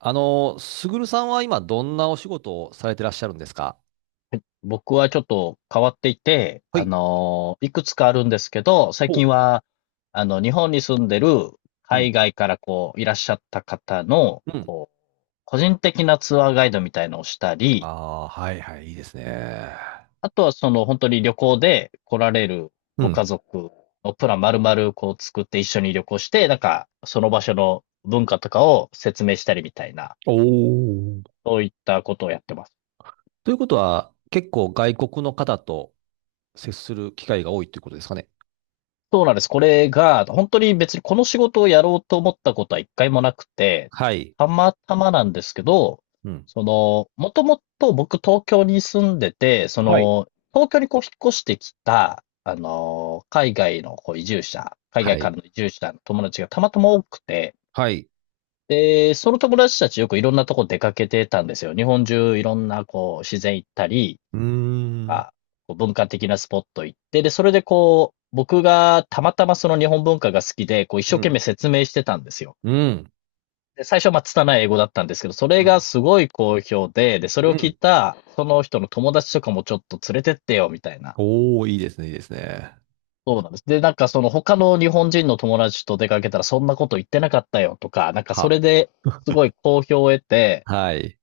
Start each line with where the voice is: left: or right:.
right: すぐるさんは今どんなお仕事をされてらっしゃるんですか？
left: 僕はちょっと変わっていて、
right: はい。
left: いくつかあるんですけど、最
right: ほう
left: 近は、日本に住んでる
right: う
left: 海
right: ん。
left: 外からこう、いらっしゃった方の、
right: うん。
left: こう、個人的なツアーガイドみたいのをした
right: あ
left: り、
right: あ、はいはい、いいですね。
left: あとはその本当に旅行で来られる
right: う
left: ご家
right: ん。
left: 族のプラン丸々こう作って一緒に旅行して、なんか、その場所の文化とかを説明したりみたいな、
right: おお。
left: そういったことをやってます。
right: ということは、結構外国の方と接する機会が多いということですかね？
left: そうなんです。これが、本当に別にこの仕事をやろうと思ったことは一回もなくて、
right: はい。
left: たまたまなんですけど、
right: うん。
left: その、もともと僕東京に住んでて、そ
right: はい。
left: の、東京にこう引っ越してきた、海外のこう移住者、海
right: は
left: 外か
right: い。
left: らの移住者の友達がたまたま多くて、
right: はい。
left: で、その友達たちよくいろんなとこ出かけてたんですよ。日本中いろんなこう自然行ったり、
right: うーん。
left: か、こう文化的なスポット行って、で、それでこう、僕がたまたまその日本文化が好きで、こう一生
right: う
left: 懸命
right: ん。
left: 説明してたんですよ。
right: うん。
left: で、最初はまあ拙い英語だったんですけど、それ
right: う
left: が
right: ん。
left: すごい好評で、で、そ
right: う
left: れを聞い
right: ん。
left: た、その人の友達とかもちょっと連れてってよ、みたいな。
right: おおいいですね、いいですね。
left: そうなんです。で、なんかその他の日本人の友達と出かけたらそんなこと言ってなかったよとか、なんかそ
right: は。
left: れですごい好評を得て、
right: はい。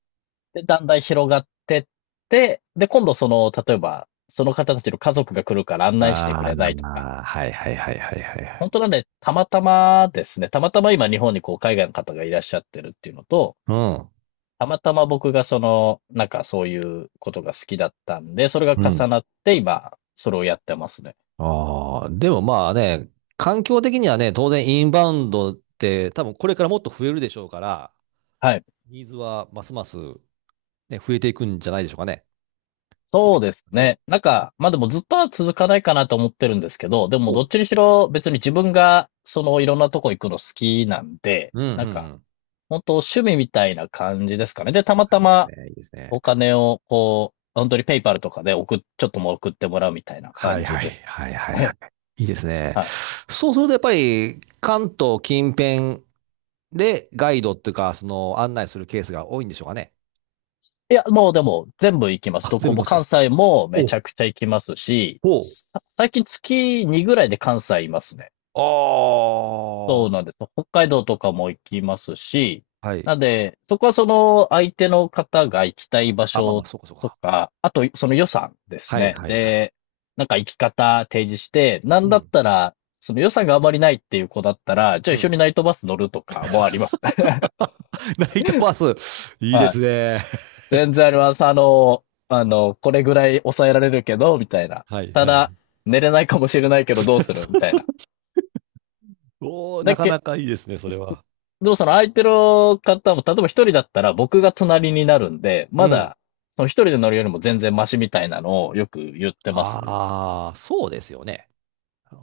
left: で、だんだん広がってって、で、今度その、例えば、その方たちの家族が来るから案内してく
right: あ
left: れないとか、
right: あ、はいはいはいはいはいはい。
left: 本当はね、たまたまですね、たまたま今日本にこう海外の方がいらっしゃってるっていうのと、
right: う
left: たまたま僕がその、なんかそういうことが好きだったんで、それが
right: ん。
left: 重なって今、それをやってますね。
right: ああ、でもまあね、環境的にはね、当然インバウンドって多分これからもっと増えるでしょうから、
left: はい。
right: ニーズはますます、ね、増えていくんじゃないでしょうかね。そう
left: そ
right: い
left: う
right: っ
left: です
right: たね。
left: ね。なんか、まあでもずっとは続かないかなと思ってるんですけど、でも
right: お
left: ど
right: う。
left: っちにしろ別に自分がそのいろんなとこ行くの好きなんで、
right: うん、うん、
left: なん
right: う
left: か、
right: ん。
left: 本当趣味みたいな感じですかね。で、たま
right: は
left: た
right: い、いいです
left: ま
right: ね、いいですね。
left: お金をこう、本当にペイパルとかで送っ、ちょっともう送ってもらうみたいな
right: は
left: 感
right: い
left: じ
right: はい、
left: です。
right: はい、はい、はい。
left: ね。
right: いいです ね。
left: は
right: そうするとやっぱり関東近辺でガイドっていうか、その案内するケースが多いんでしょうかね？
left: い。いや、もうでも全部行きます。
right: あ、
left: ど
right: 全
left: こ
right: 部行き
left: も
right: ます
left: 関
right: か？
left: 西もめ
right: お
left: ち
right: う、
left: ゃくちゃ行きますし、
right: おう。
left: 最近月2ぐらいで関西いますね。
right: あ
left: そうなんです。北海道とかも行きますし、
right: あ。はい。
left: なんで、そこはその相手の方が行きたい場
right: あ、まあまあ、
left: 所
right: そうかそう
left: と
right: か。
left: か、あとその予算です
right: はい
left: ね。
right: はいはい
left: で、なんか行き方提示して、なん
right: う
left: だっ
right: ん。
left: たら、その予算があまりないっていう子だったら、じゃあ
right: う
left: 一緒
right: ん。
left: にナイトバス乗るとかもあります。
right: ナイトバス。いいで
left: は
right: す
left: い。
right: ね。
left: 全然あります。これぐらい抑えられるけど、みたいな。
right: はい
left: た
right: は
left: だ、
right: い。
left: 寝れないかもしれないけどどうするみたい な。
right: おーな
left: だ
right: か
left: け、
right: なかいいですね、それは。
left: でもその相手の方も、例えば一人だったら僕が隣になるんで、
right: う
left: ま
right: ん。
left: だ、一人で乗るよりも全然マシみたいなのをよく言ってますね。
right: ああ、そうですよね。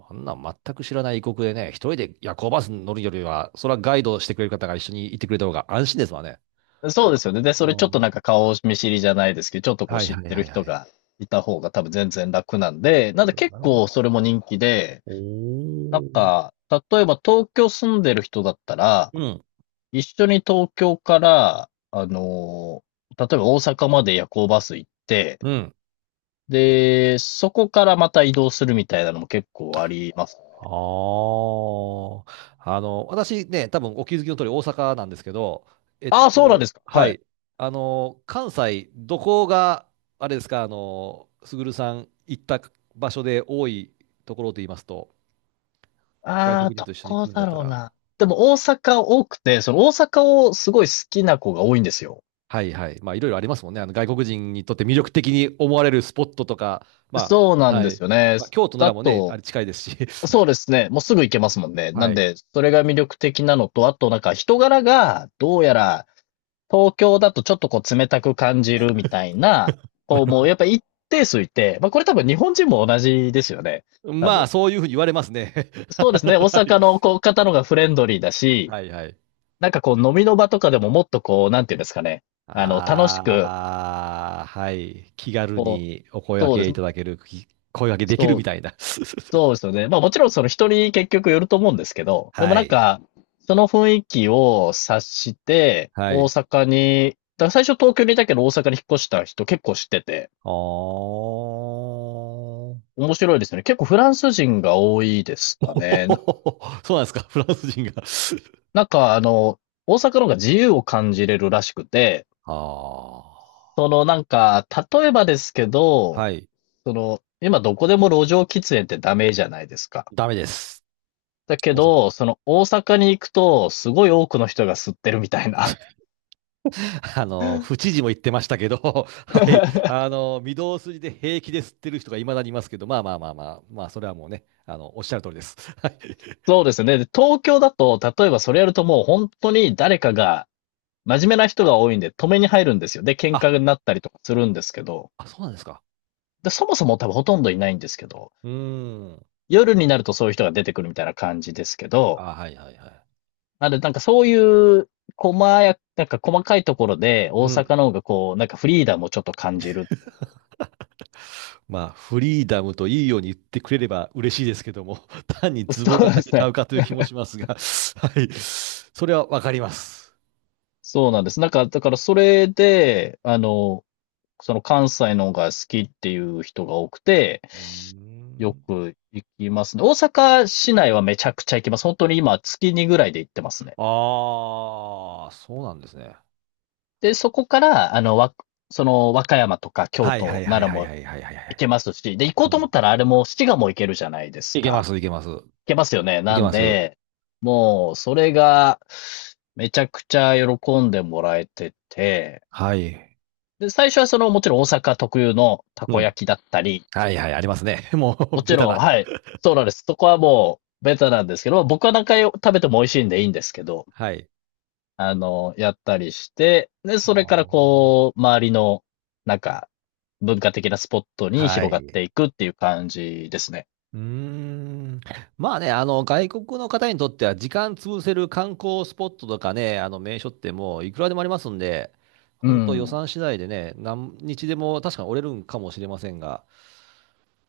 right: あんな全く知らない異国でね、一人で夜行バスに乗るよりは、それはガイドしてくれる方が一緒に行ってくれた方が安心ですわね。
left: そうですよね。で、そ
right: う
left: れちょっとな
right: ん。
left: んか顔見知りじゃないですけど、ちょっとこう
right: はい
left: 知っ
right: はい
left: てる
right: はいは
left: 人
right: い。
left: がいた方が多分全然楽なんで、なんで
right: うん
left: 結
right: なるほど。
left: 構それも人気で、
right: お
left: なん
right: お。
left: か、例えば東京住んでる人だったら、
right: うん。
left: 一緒に東京から、例えば大阪まで夜行バス行って、
right: うん。
left: で、そこからまた移動するみたいなのも結構あります。
right: ああ、私ね、多分お気づきの通り大阪なんですけど、
left: ああ、そうなんですか。
right: は
left: はい。
right: い、関西、どこが、あれですか、すぐるさん行った場所で多いところと言いますと、外
left: あ
right: 国
left: あ、
right: 人
left: ど
right: と一緒に来
left: こ
right: るんだっ
left: だ
right: た
left: ろう
right: ら、
left: な。でも大阪多くて、その大阪をすごい好きな子が多いんですよ。
right: はいはい、まあいろいろありますもんね、あの外国人にとって魅力的に思われるスポットとか、ま
left: そうな
right: あ、
left: ん
right: は
left: で
right: い、
left: すよね。
right: まあ、京都な
left: だ
right: らもね、あ
left: と、
right: れ近いですし、
left: そうですね。もうすぐ行けますもんね。な
right: は
left: ん
right: い、
left: で、それが魅力的なのと、あとなんか人柄が、どうやら、東京だとちょっとこう冷たく感じるみたいな、
right: な
left: こう
right: る
left: も
right: ほ
left: うや
right: ど。
left: っぱ一定数いて、まあこれ多分日本人も同じですよね。多
right: ま
left: 分。
right: あ、そういうふうに言われますね。
left: そうですね。大
right: はい
left: 阪のこう方のがフレンドリーだし、
right: はいはい。
left: なんかこう飲みの場とかでももっとこう、なんていうんですかね。楽しく、
right: ああ、はい。気軽
left: こう、
right: にお声掛
left: そうで
right: け
left: す。
right: いただける、き声掛けできる
left: そ
right: み
left: う、
right: たいな。
left: そうですよね。まあもちろんその人に結局よると思うんですけ ど、でも
right: は
left: なん
right: い。
left: か、その雰囲気を察して、
right: は
left: 大
right: い。
left: 阪に、だから最初東京にいたけど大阪に引っ越した人結構知ってて、
right: あー。
left: 面白いですよね。結構フランス人が多いです かね。
right: そうなんですか、フランス人が。
left: なんか大阪の方が自由を感じれるらしくて、
right: ああ、
left: そのなんか、例えばですけど、
right: はい。
left: その、今どこでも路上喫煙ってダメじゃないですか。
right: ダメです。
left: だけ
right: 大阪。
left: ど、その大阪に行くと、すごい多くの人が吸ってるみたいな。
right: 府知事も言ってましたけど、はい。御堂筋で平気で吸ってる人がいまだにいますけど、まあまあまあまあ、まあ、それはもうね、おっしゃる通りです。はい。
left: そうですね。で東京だと、例えばそれやるともう本当に誰かが、真面目な人が多いんで止めに入るんですよ。で、喧
right: あ、
left: 嘩になったりとかするんですけど。
right: あ、そうなんですか？
left: で、そもそも多分ほとんどいないんですけど、
right: うーん。
left: 夜になるとそういう人が出てくるみたいな感じですけど、
right: あ、はいはいはい。
left: なんで、なんかそういう、なんか細かいところで、大
right: うん。
left: 阪の方がこう、なんかフリーダムをちょっと感じる。
right: まあ、フリーダムといいように言ってくれれば嬉しいですけども、単に ズボ
left: そ
right: ラな
left: う
right: だ
left: で
right: け
left: す
right: ちゃ
left: ね。
right: うかという気もしますが、はい。それはわかります。
left: そうなんです。なんか、だからそれで、その関西の方が好きっていう人が多くて、
right: うー
left: よ
right: ん。
left: く行きますね。大阪市内はめちゃくちゃ行きます。本当に今月2ぐらいで行ってますね。
right: ああ、そうなんですね。
left: で、そこから、その和歌山とか京
right: はいは
left: 都、
right: いは
left: 奈
right: い
left: 良
right: はい
left: も
right: はいはいはいは
left: 行け
right: い。
left: ますし、で、行こ
right: う
left: うと思
right: ん。
left: ったらあれも滋賀も行けるじゃないです
right: いけま
left: か。
right: す、いけます。
left: けますよね。
right: い
left: な
right: け
left: ん
right: ます。
left: で、もう、それが、めちゃくちゃ喜んでもらえてて、
right: はい。
left: で、最初はその、もちろん大阪特有のた
right: う
left: こ
right: ん。
left: 焼きだったり、
right: はいはい、ありますね。もう、
left: も ち
right: ベタ
left: ろん、
right: だ。
left: はい、そうなんです。そこはもう、ベタなんですけど、僕は何回食べても美味しいんでいいんですけど、
right: はい。
left: やったりして、で、
right: あ
left: それから
right: ー
left: こう、周りの、なんか、文化的なスポットに
right: は
left: 広がっ
right: い。
left: ていくっていう感じですね。
right: うーん。まあね、外国の方にとっては時間潰せる観光スポットとかね、あの名所ってもういくらでもありますんで、
left: う
right: 本当予
left: ん。
right: 算次第でね、何日でも確かに折れるんかもしれませんが、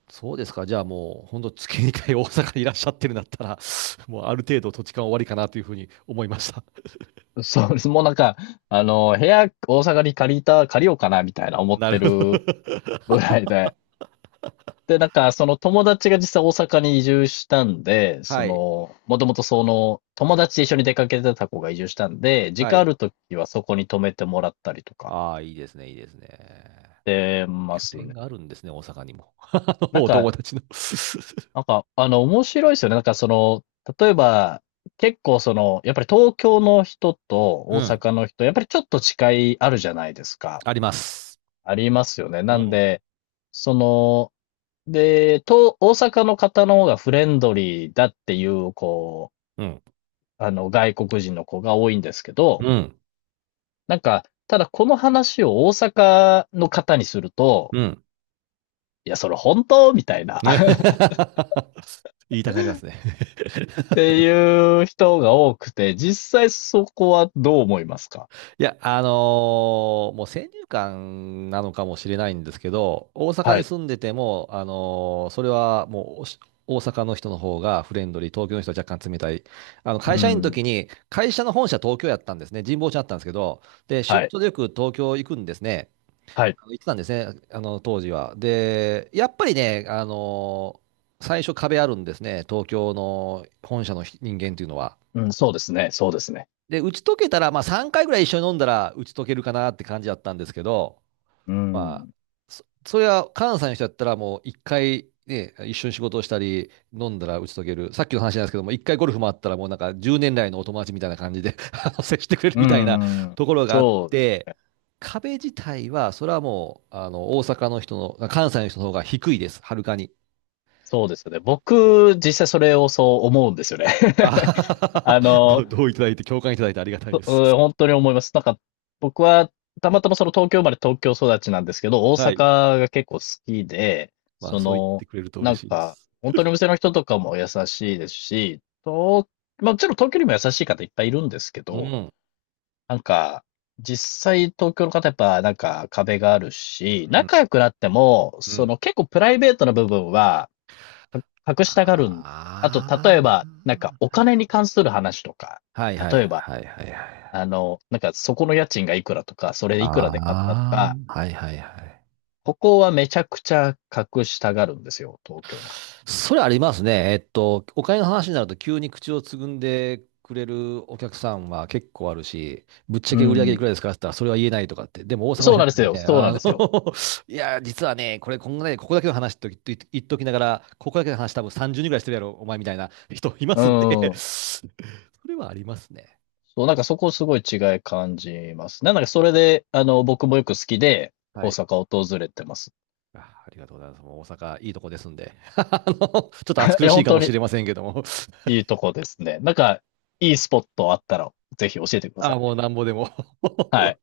right: そうですか、じゃあもう本当月2回大阪にいらっしゃってるんだったら、もうある程度土地勘終わりかなというふうに思いました。
left: そうです。もうなんか、部屋、大阪に借りた、借りようかな、みたいな 思っ
right: なる
left: て
right: ほど。
left: るぐらいで。で、なんか、その友達が実際大阪に移住したんで、そ
right: はい。
left: の、もともとその、友達と一緒に出かけてた子が移住したんで、時
right: は
left: 間あ
right: い。
left: るときはそこに泊めてもらったりとか、
right: ああ、いいですね、いいですね。
left: してま
right: 拠
left: す
right: 点
left: ね。
right: があるんですね、大阪にも。あ
left: なん
right: のお
left: か、
right: 友達の
left: なんか、面白いですよね。なんか、その、例えば、結構その、やっぱり東京の人と
right: う
left: 大
right: ん、
left: 阪の人、やっぱりちょっと違いあるじゃないですか。
right: あります。
left: ありますよね。
right: う
left: なん
right: ん
left: で、その、大阪の方の方がフレンドリーだっていう、こ
right: うん。
left: う、外国人の子が多いんですけど、
right: うん。
left: なんか、ただこの話を大阪の方にすると、
right: うん。
left: いや、それ本当みたいな っ
right: 言いたくなりますね。
left: ていう人が多くて、実際そこはどう思いますか？
right: いや、もう先入観なのかもしれないんですけど、大阪
left: は
right: に
left: い。
right: 住んでても、それはもうおし大阪の人の方がフレンドリー、東京の人は若干冷たい。
left: う
right: 会社員の
left: ん。
right: 時に、会社の本社東京やったんですね。神保町だったんですけど、で、
left: は
right: 出
left: い。
right: 張でよく東京行くんですね。
left: はい。
right: 言ってたんですね、当時は。で、やっぱりね、最初壁あるんですね、東京の本社の人間っていうのは。
left: うん、そうですね。そうですね。
right: で、打ち解けたら、まあ3回ぐらい一緒に飲んだら打ち解けるかなって感じだったんですけど、
left: う
right: まあ、
left: ん。
right: それは関西の人だったらもう1回ね、一緒に仕事をしたり、飲んだら打ち解ける。さっきの話なんですけども、一回ゴルフ回ったらもうなんか10年来のお友達みたいな感じで 接してくれる
left: う
right: みたいな
left: ん。
right: ところがあっ
left: そう
right: て、壁自体は、それはもう、大阪の人の、関西の人の方が低いです。はるかに。
left: そうですよね。僕、実際それをそう思うんですよね。
right: あは は
left: あ
right: はど
left: の、
right: う、どういただいて、共感いただいてありがたい
left: う
right: です。
left: 本当に思います。なんか、僕は、たまたまその東京生まれ東京育ちなんですけど、大
right: はい。
left: 阪が結構好きで、
right: まあ、
left: そ
right: そう言っ
left: の、
right: てくれると
left: な
right: 嬉
left: ん
right: しいで
left: か、
right: す。
left: 本当にお店の人とかも優しいですし、まあもちろん東京にも優しい方いっぱいいるんですけ
right: う
left: ど、
right: ん。
left: なんか、実際東京の方やっぱなんか壁があるし、
right: うん。
left: 仲良くなっても、
right: う
left: そ
right: ん。
left: の結構プライベートな部分は、隠したがるんですよね。あと、例
right: あ
left: えば、なんかお金に関する話とか、
right: あ。はいはい
left: 例えば、
right: はいはいはい。
left: なんかそこの家賃がいくらとか、それいくらで買ったと
right: ああ。
left: か、
right: はいはいはい。
left: ここはめちゃくちゃ隠したがるんですよ、東京の方。
right: それありますね。お金の話になると急に口をつぐんでくれるお客さんは結構あるし、ぶっちゃ
left: う
right: け売り上げいく
left: ん。
right: らですかって言ったらそれは言えないとかって。でも大阪の
left: そう
right: 人
left: なんです
right: が
left: よ、
right: ね、
left: そうなんですよ。
right: いや、実はね、これこんなね、ここだけの話と言っと言っときながら、ここだけの話多分30人ぐらいしてるやろ、お前みたいな人いま
left: う
right: すんで
left: ん。
right: それはありますね。
left: そう、なんかそこすごい違い感じますね。なんかそれで、僕もよく好きで、
right: は
left: 大
right: い。
left: 阪を訪れてます。
right: あ、ありがとうございます。もう大阪いいとこですんで。ちょっと暑
left: い
right: 苦
left: や、
right: しい
left: 本
right: か
left: 当
right: もし
left: に
right: れませんけども。
left: いいとこですね。なんか、いいスポットあったら、ぜひ教えてく ださ
right: あ、
left: い。
right: もうなんぼでも
left: はい。